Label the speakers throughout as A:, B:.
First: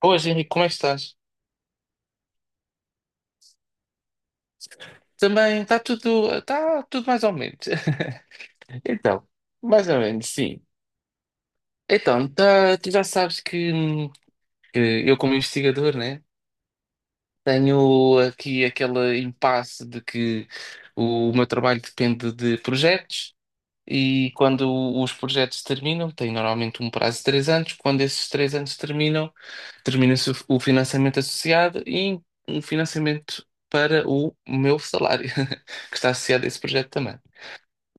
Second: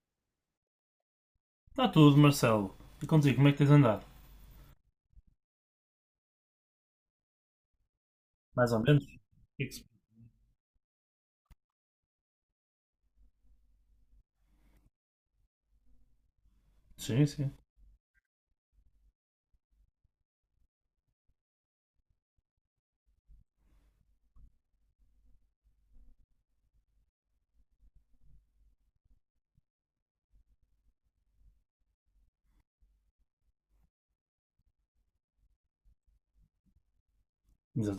A: Boas, Henrique, como é que estás?
B: Está tudo, Marcelo. E contigo, como é que tens andado?
A: Também está tudo mais ou menos.
B: Mais ou menos? O
A: Então,
B: que é que se-
A: mais ou menos, sim. Então, tu já sabes que eu, como investigador, né,
B: Sim, sim.
A: tenho aqui aquele impasse de que meu trabalho depende de projetos e quando os projetos terminam, tem normalmente um prazo de 3 anos, quando esses 3 anos terminam, termina-se o financiamento associado e um financiamento para o meu salário, que está associado a esse projeto também.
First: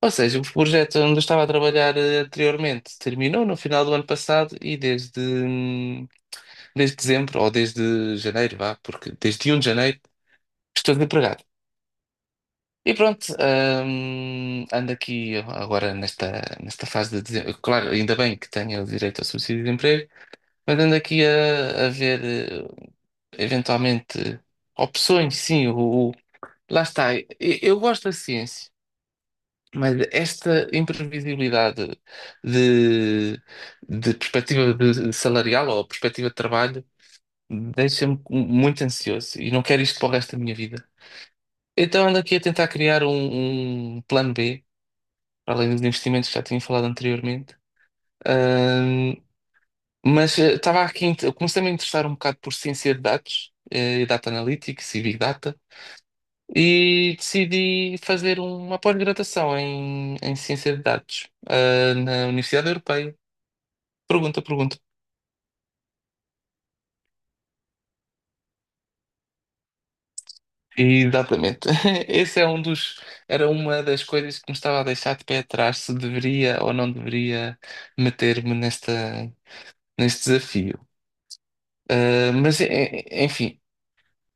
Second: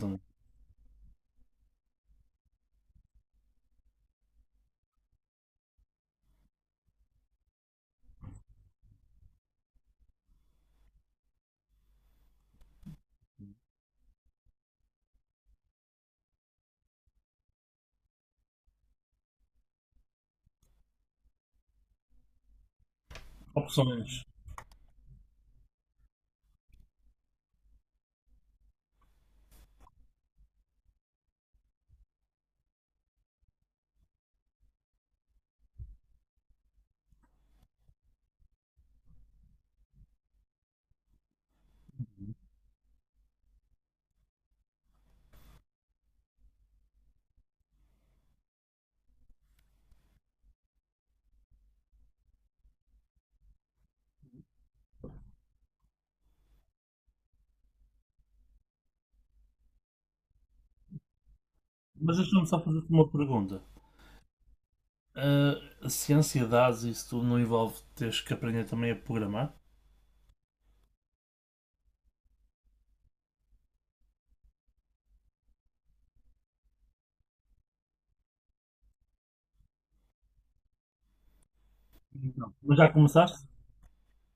A: Ou seja, o projeto onde eu estava a trabalhar anteriormente terminou no final do ano passado e desde dezembro, ou desde janeiro, vá, porque desde um de janeiro estou desempregado. E pronto, ando aqui agora nesta fase de dezembro. Claro, ainda bem que tenho o direito ao subsídio de emprego, mas ando aqui a ver eh,
B: Opções.
A: eventualmente opções, sim, lá está. Eu gosto da ciência. Mas esta imprevisibilidade de, de perspectiva de salarial ou perspectiva de trabalho deixa-me muito ansioso e não quero isto para o resto da minha vida. Então ando aqui a tentar criar um plano B, para além dos investimentos que já tinha falado anteriormente. Ahm, mas estava aqui, eu comecei-me a interessar um bocado por ciência de dados, e data analytics e big data. E decidi fazer uma pós-graduação em ciência de dados,
B: Mas
A: na
B: deixa-me só
A: Universidade
B: fazer-te uma
A: Europeia.
B: pergunta.
A: Pergunta, pergunta.
B: Ah, se ansiedades, isso tudo não envolve teres que aprender também a programar?
A: Exatamente. Esse é um dos, era uma das coisas que me estava a deixar de pé atrás, se deveria ou não deveria meter-me neste desafio. Uh,
B: Não.
A: mas,
B: Mas já começaste?
A: enfim,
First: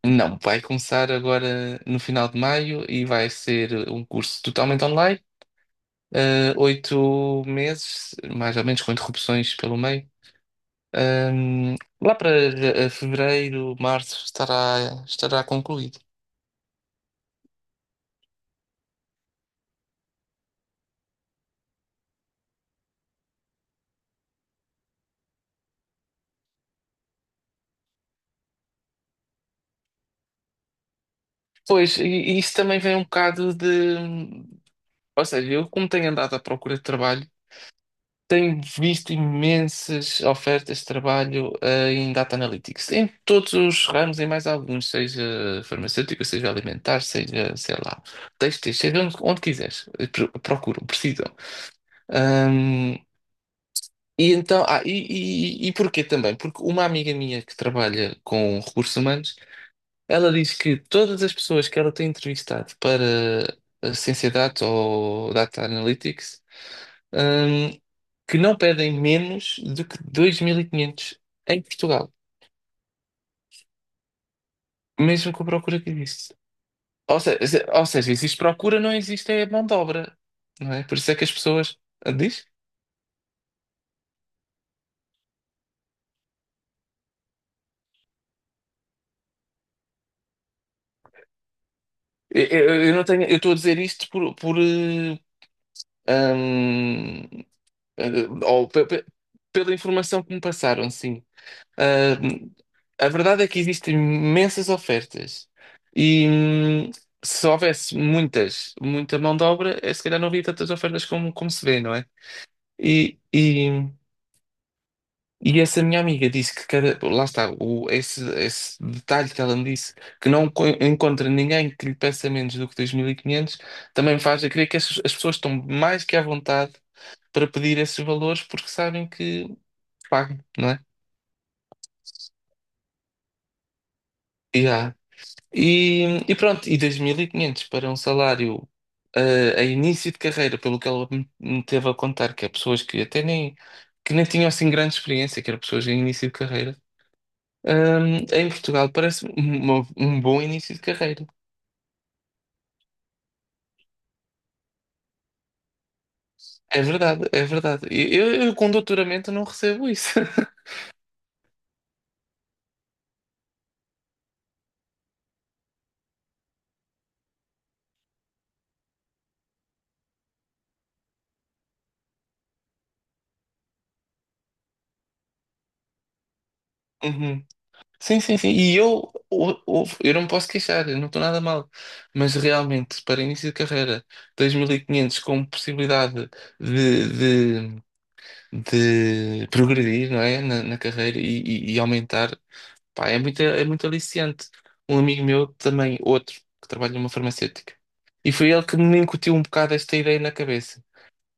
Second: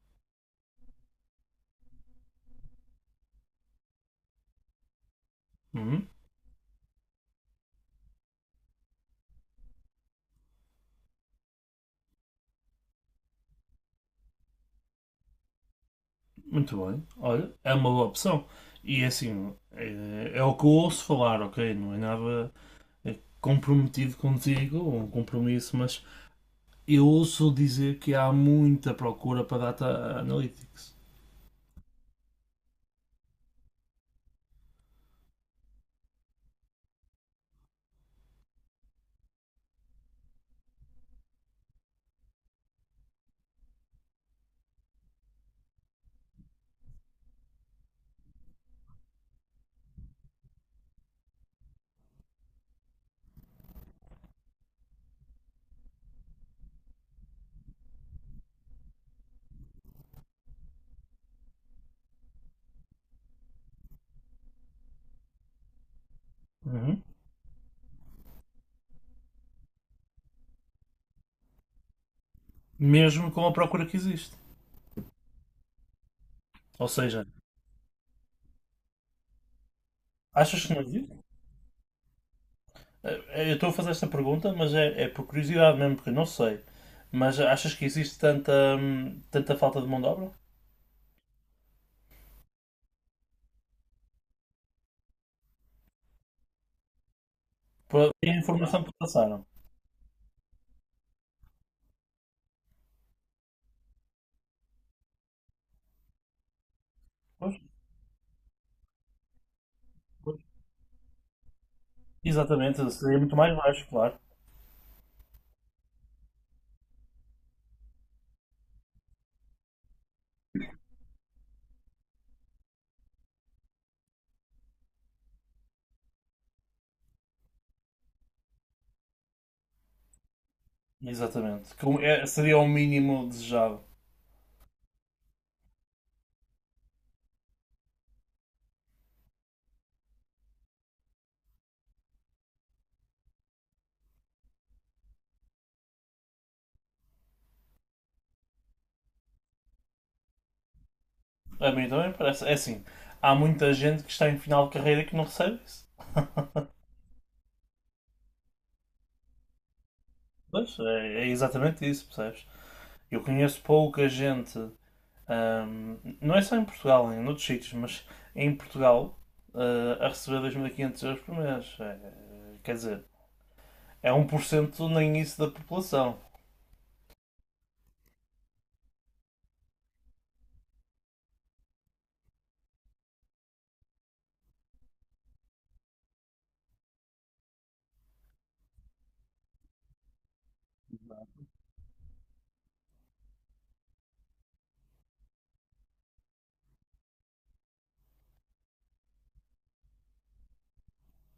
A: não, vai começar agora no final de maio e vai ser um curso totalmente online,
B: Uhum.
A: 8 meses, mais ou menos, com interrupções pelo meio. Ahm, lá para fevereiro, março, estará concluído.
B: Muito bem. Olha, é uma boa opção. E é assim, é o que eu ouço falar, ok? Não é nada é, comprometido contigo, ou um compromisso, mas eu ouço dizer que há muita procura para data analytics.
A: Pois, e isso também vem um bocado de. Ou seja, eu, como tenho andado à procura de trabalho, tenho visto imensas ofertas de trabalho em Data Analytics, em todos os ramos, em mais alguns, seja farmacêutico, seja alimentar, seja, sei lá, têxteis, seja onde quiseres, procuram, precisam. E então, e porquê também? Porque uma amiga minha que trabalha com recursos humanos, ela diz que todas as pessoas que ela tem entrevistado para a Ciência Data ou Data Analytics,
B: Uhum.
A: hum, que não pedem menos do que 2.500 em Portugal,
B: Mesmo com a procura que existe.
A: mesmo com a procura que existe.
B: Ou
A: Ou
B: seja,
A: seja, ou seja, existe procura, não existe é mão de obra,
B: achas
A: não
B: que não
A: é? Por isso é
B: existe?
A: que as pessoas... Ah, diz?
B: Eu estou a fazer esta pergunta, mas é por curiosidade mesmo, porque eu não sei. Mas achas que existe tanta falta de mão de obra?
A: Eu não tenho, eu estou a dizer isto eh, hum, Eh,
B: E a
A: ou
B: informação
A: pe-
B: que
A: pe-
B: passaram?
A: pela informação que me passaram, sim. Ah, a verdade é que existem imensas ofertas e se
B: Pois,
A: houvesse muita mão de obra, se calhar não
B: pois.
A: havia tantas ofertas como se vê, não é?
B: Exatamente, seria
A: E,
B: muito mais
A: e,
B: baixo, claro.
A: e essa minha amiga disse que lá está, esse detalhe que ela me disse, que não co- encontra ninguém que lhe peça menos do que 2500. Também me faz a crer que as pessoas estão mais que à vontade para pedir esses valores porque sabem que pago, não é?
B: Exatamente. Seria o mínimo desejado.
A: Yeah. E pronto, e 2.500 para um salário a início de carreira, pelo que ela me teve a contar, que é pessoas que até nem, que nem tinham assim grande experiência, que eram pessoas em início de carreira, em Portugal parece um bom início de carreira.
B: A mim também parece. É assim, há muita gente que está em final de carreira que não recebe isso.
A: É verdade, é verdade. Eu com doutoramento não recebo isso.
B: Pois, é exatamente isso, percebes? Eu conheço pouca gente não é só em Portugal, em outros sítios, mas em Portugal, a receber 2.500 euros por mês. É, quer dizer, é 1% nem isso da população.
A: Sim, sim, sim. E eu não me posso queixar, eu não estou nada mal. Mas realmente, para início de carreira, 2.500 com possibilidade de, de, de progredir, não é? Na carreira e aumentar, pá, é muito aliciante. Um amigo meu também, outro, que trabalha numa farmacêutica. E foi ele que me incutiu um bocado esta ideia na cabeça.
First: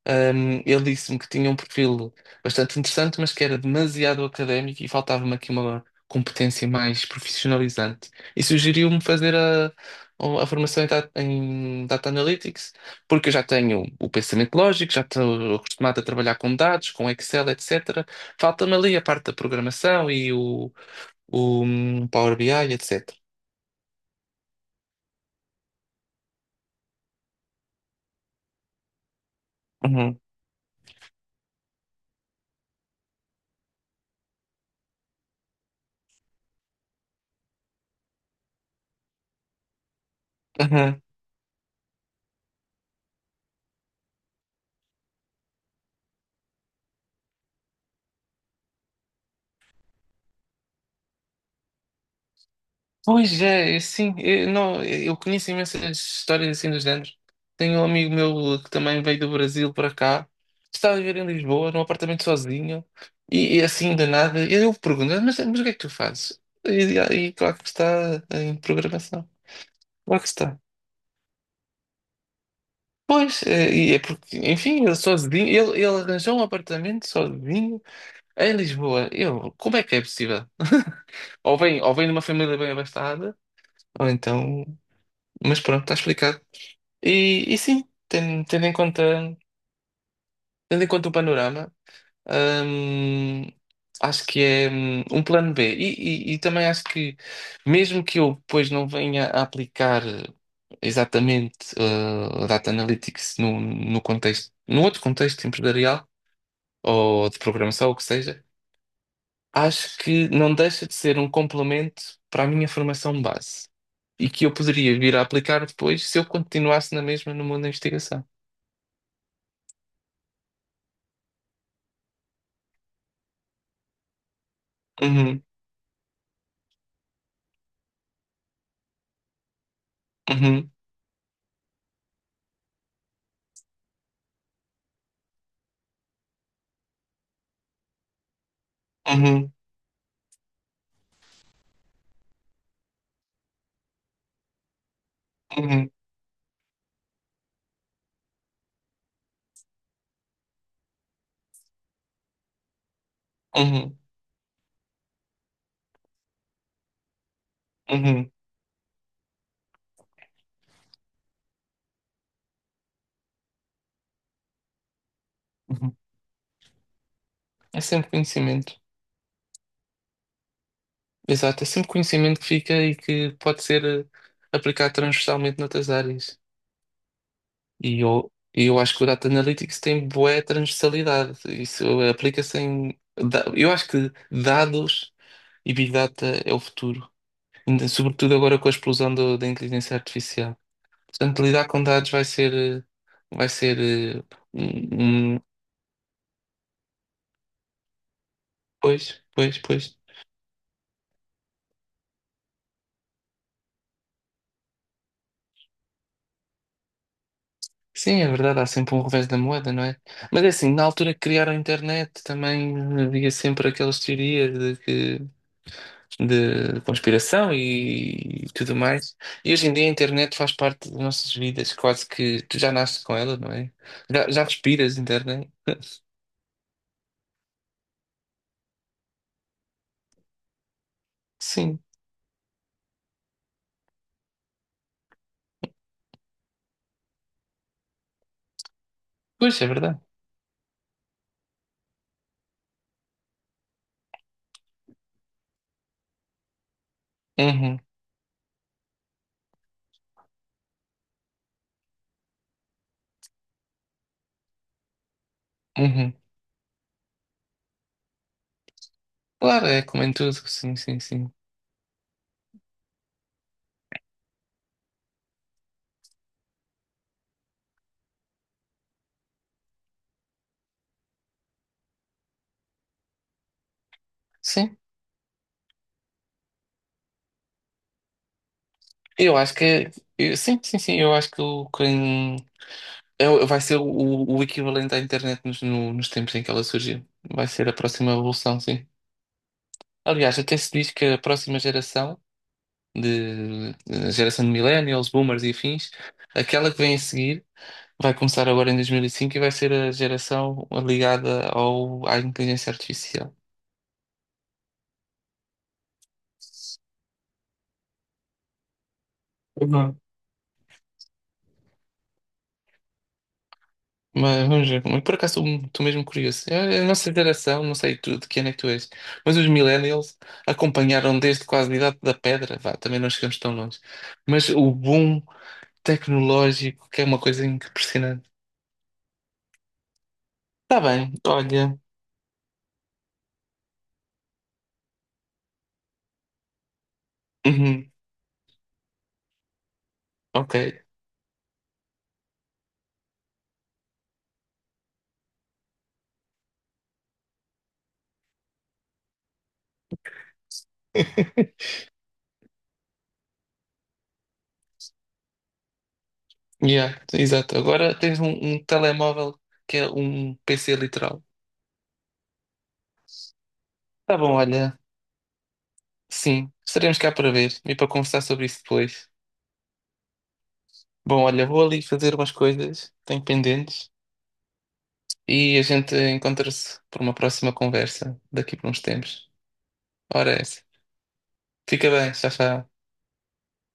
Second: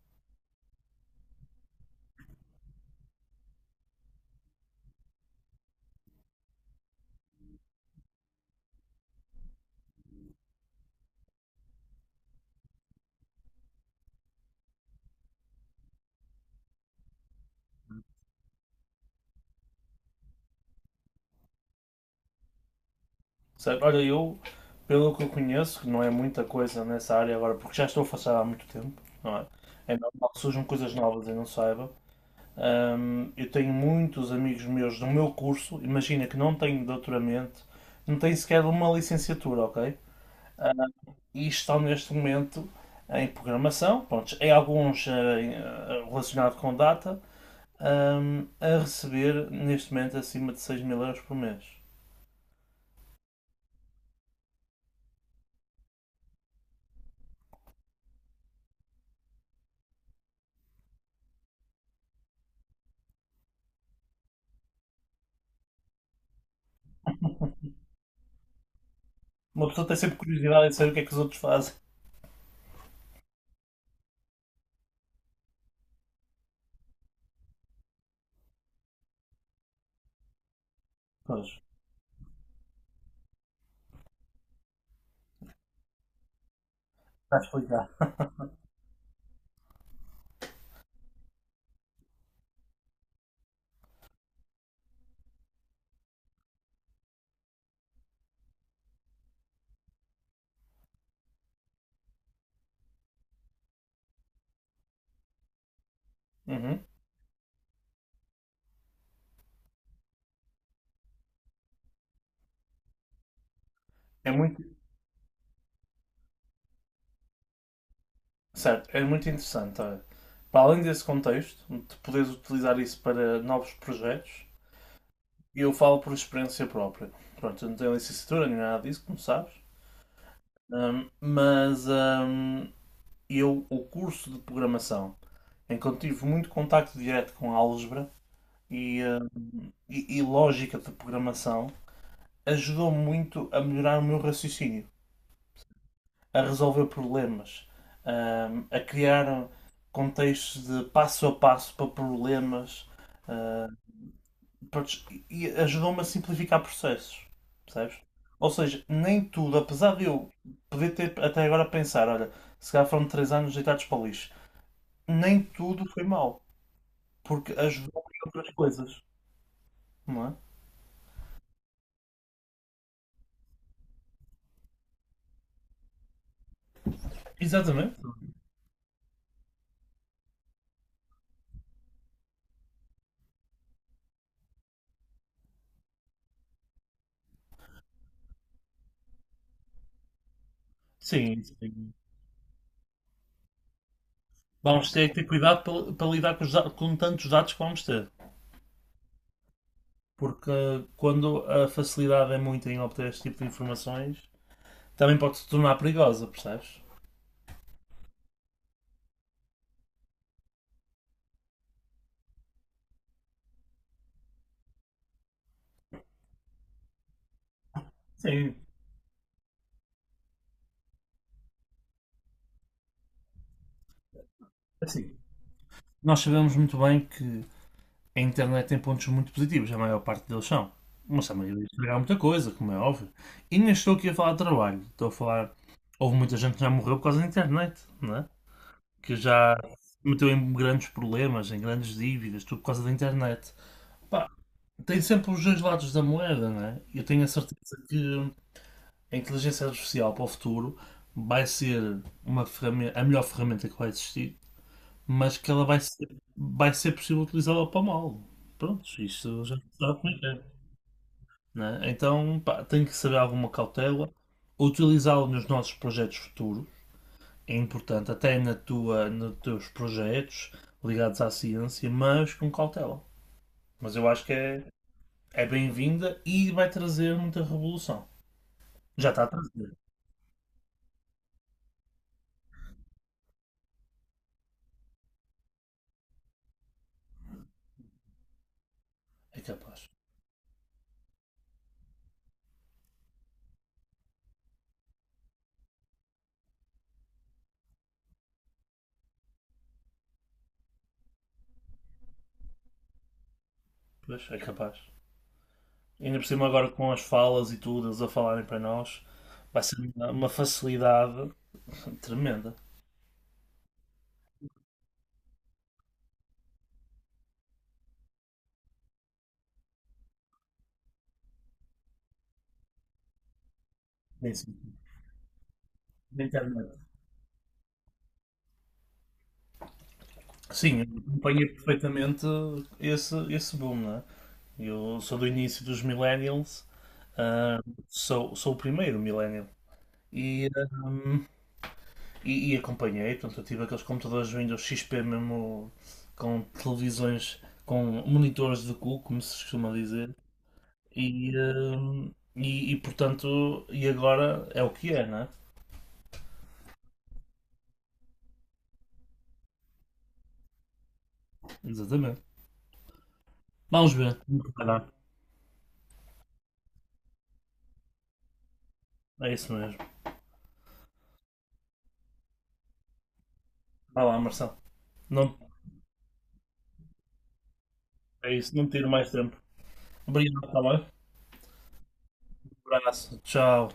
A: Ele disse-me que tinha um perfil bastante interessante, mas que era demasiado académico e faltava-me aqui uma competência mais profissionalizante. E sugeriu-me fazer a formação em data Analytics, porque eu já tenho o pensamento lógico, já estou acostumado a trabalhar com dados, com Excel, etc. Falta-me ali a parte da programação e o Power BI, etc.
B: Certo? Olha, eu, pelo que eu conheço, que não é muita coisa nessa área agora, porque já estou afastado há muito tempo, não é? É
A: Uhum.
B: normal que surjam coisas novas e não saiba. Eu tenho muitos amigos meus do meu curso, imagina que não têm doutoramento, não têm sequer uma licenciatura, ok? E estão neste momento em programação, pronto, em alguns relacionados com data, a receber neste momento acima de 6.000 euros por mês.
A: Pois é, é sim, eu, não, eu conheço imensas histórias assim do género. Tenho um amigo meu que também veio do Brasil para cá, está a viver em Lisboa, num apartamento sozinho, e assim de nada. E eu pergunto, mas o que é que tu fazes? E claro que está em programação.
B: Uma pessoa tem sempre
A: Claro que está.
B: curiosidade em saber o que é que os outros fazem.
A: Pois, é, e é porque, enfim, ele sozinho, ele arranjou um apartamento sozinho em Lisboa. Eu, como é que é possível?
B: Pois,
A: Ou vem de uma família bem abastada, ou então. Mas pronto, está explicado.
B: está a
A: E sim,
B: explicar.
A: ten- tendo, em conta, tendo em conta o panorama, hum, acho que é um plano B. E também acho que, mesmo que eu depois não venha a aplicar exatamente Data Analytics no contexto, num outro contexto empresarial
B: Uhum.
A: ou de programação, ou o que seja, acho que não deixa de ser um complemento para a minha formação base e
B: É
A: que eu
B: muito,
A: poderia vir a aplicar depois se eu continuasse na mesma no mundo da investigação.
B: certo, é muito interessante. Olha. Para além desse contexto, de poderes utilizar isso para novos projetos,
A: Uhum,
B: eu falo por experiência própria. Pronto, eu não tenho licenciatura nem nada disso, como sabes.
A: uhum.
B: Mas eu, o curso de programação, em que eu tive muito contacto direto com álgebra e, uh,
A: Uhum,
B: e lógica de programação, ajudou muito a melhorar o meu raciocínio,
A: uhum,
B: a resolver problemas, a criar contextos de passo a passo para problemas uh,
A: uhum,
B: para, e ajudou-me a simplificar processos, percebes?
A: uhum,
B: Ou seja, nem tudo, apesar de eu poder ter até agora a pensar, olha, se calhar foram 3 anos deitados para o lixo, nem tudo
A: uhum.
B: foi mal porque
A: É
B: ajudou
A: sempre
B: em outras
A: conhecimento.
B: coisas, não é?
A: Exato, é sempre conhecimento que fica e que pode ser aplicado transversalmente noutras áreas.
B: Exatamente.
A: E eu acho que o Data Analytics tem boa transversalidade. Isso aplica-se em. Eu acho que dados e Big Data é o futuro. Sobretudo agora com a da inteligência artificial. Portanto,
B: Sim,
A: lidar com
B: sim.
A: dados vai ser. Vai ser. eh,
B: Vamos ter que ter
A: Um, um-
B: cuidado para lidar com tantos dados que vamos ter.
A: Pois, pois, pois.
B: Porque quando a facilidade é muito em obter este tipo de informações, também pode se tornar perigosa, percebes?
A: Sim, é verdade, há sempre um revés da moeda, não é? Mas é assim, na altura que criaram a internet também havia sempre aquelas teorias de conspiração
B: Sim,
A: tudo mais. E hoje em dia a internet faz parte das nossas vidas, quase que tu já nasces com ela, não é? Já, já respiras
B: assim.
A: internet.
B: Nós sabemos muito bem que a internet tem pontos muito positivos, a maior parte deles são. Mas a maioria
A: Sim,
B: estragaram muita coisa, como é óbvio. E nem estou aqui a falar de trabalho, estou a falar. Houve muita gente que já morreu por causa da internet, não é? Que já
A: pois é
B: se
A: verdade.
B: meteu em grandes problemas, em grandes dívidas, tudo por causa da internet. Pá, tem sempre os dois lados da moeda, né? Eu tenho a certeza
A: Uhum,
B: que a inteligência artificial para o futuro vai ser uma ferramenta, a melhor ferramenta que vai existir, mas que ela vai ser,
A: uhum.
B: vai ser possível utilizá-la para o mal. Pronto, isto já
A: Claro, é
B: sabe
A: como em
B: como é que
A: tudo,
B: é.
A: sim, sim, sim.
B: Né? Então, pá, tem que ser alguma cautela, utilizá-la nos nossos projetos futuros é importante, até na tua, nos teus projetos ligados à ciência, mas com cautela. Mas eu acho que é,
A: Sim,
B: é bem-vinda e vai trazer muita revolução. Já está a
A: eu acho que
B: trazer.
A: é. Sim, sim, sim, eu acho que o quem. Vai ser o equivalente à internet nos, no- nos tempos em que ela surgiu. Vai ser a próxima evolução, sim.
B: É capaz.
A: Aliás, até se diz que a próxima geração, a geração de millennials, boomers e afins, aquela que vem a seguir, vai começar agora em 2005 e cinco e vai ser a geração ligada à inteligência artificial.
B: Pois, é capaz. Ainda por cima agora com as falas e tudo, eles a falarem para nós, vai ser uma, facilidade tremenda.
A: Mas vamos ver. Mas por acaso estou mesmo curioso. É a nossa geração, não sei tu, de que ano é que tu és, mas os millennials acompanharam desde quase a idade da pedra. Vá, também não chegamos tão longe.
B: Bem,
A: Mas
B: sim,
A: o boom
B: na internet.
A: tecnológico, que é uma coisa impressionante. Está
B: Sim,
A: bem,
B: acompanha
A: olha.
B: perfeitamente esse boom, né? Eu sou do início dos millennials, ah,
A: Uhum,
B: sou o primeiro millennial. E,
A: ok.
B: ahm, e acompanhei, portanto, eu tive aqueles computadores Windows XP mesmo com televisões, com monitores de cu, como se costuma dizer. E, portanto, e agora é o que é, né?
A: Yeah, exato. Agora tens um telemóvel que é um PC literal.
B: Exatamente. Vamos
A: Tá
B: ver.
A: bom,
B: Vamos
A: olha.
B: ver.
A: Sim, estaremos cá para ver e para conversar sobre isso depois.
B: É isso mesmo.
A: Bom, olha, vou ali fazer umas coisas, tenho pendentes.
B: Vá lá, Marcelo. Não,
A: E a gente encontra-se por uma próxima conversa
B: é isso,
A: daqui por
B: não
A: uns
B: tiro mais
A: tempos.
B: tempo.
A: Ora, é
B: Obrigado, tá
A: essa.
B: bem?
A: Fica bem, tchau, tchau.
B: Um abraço. Tchau.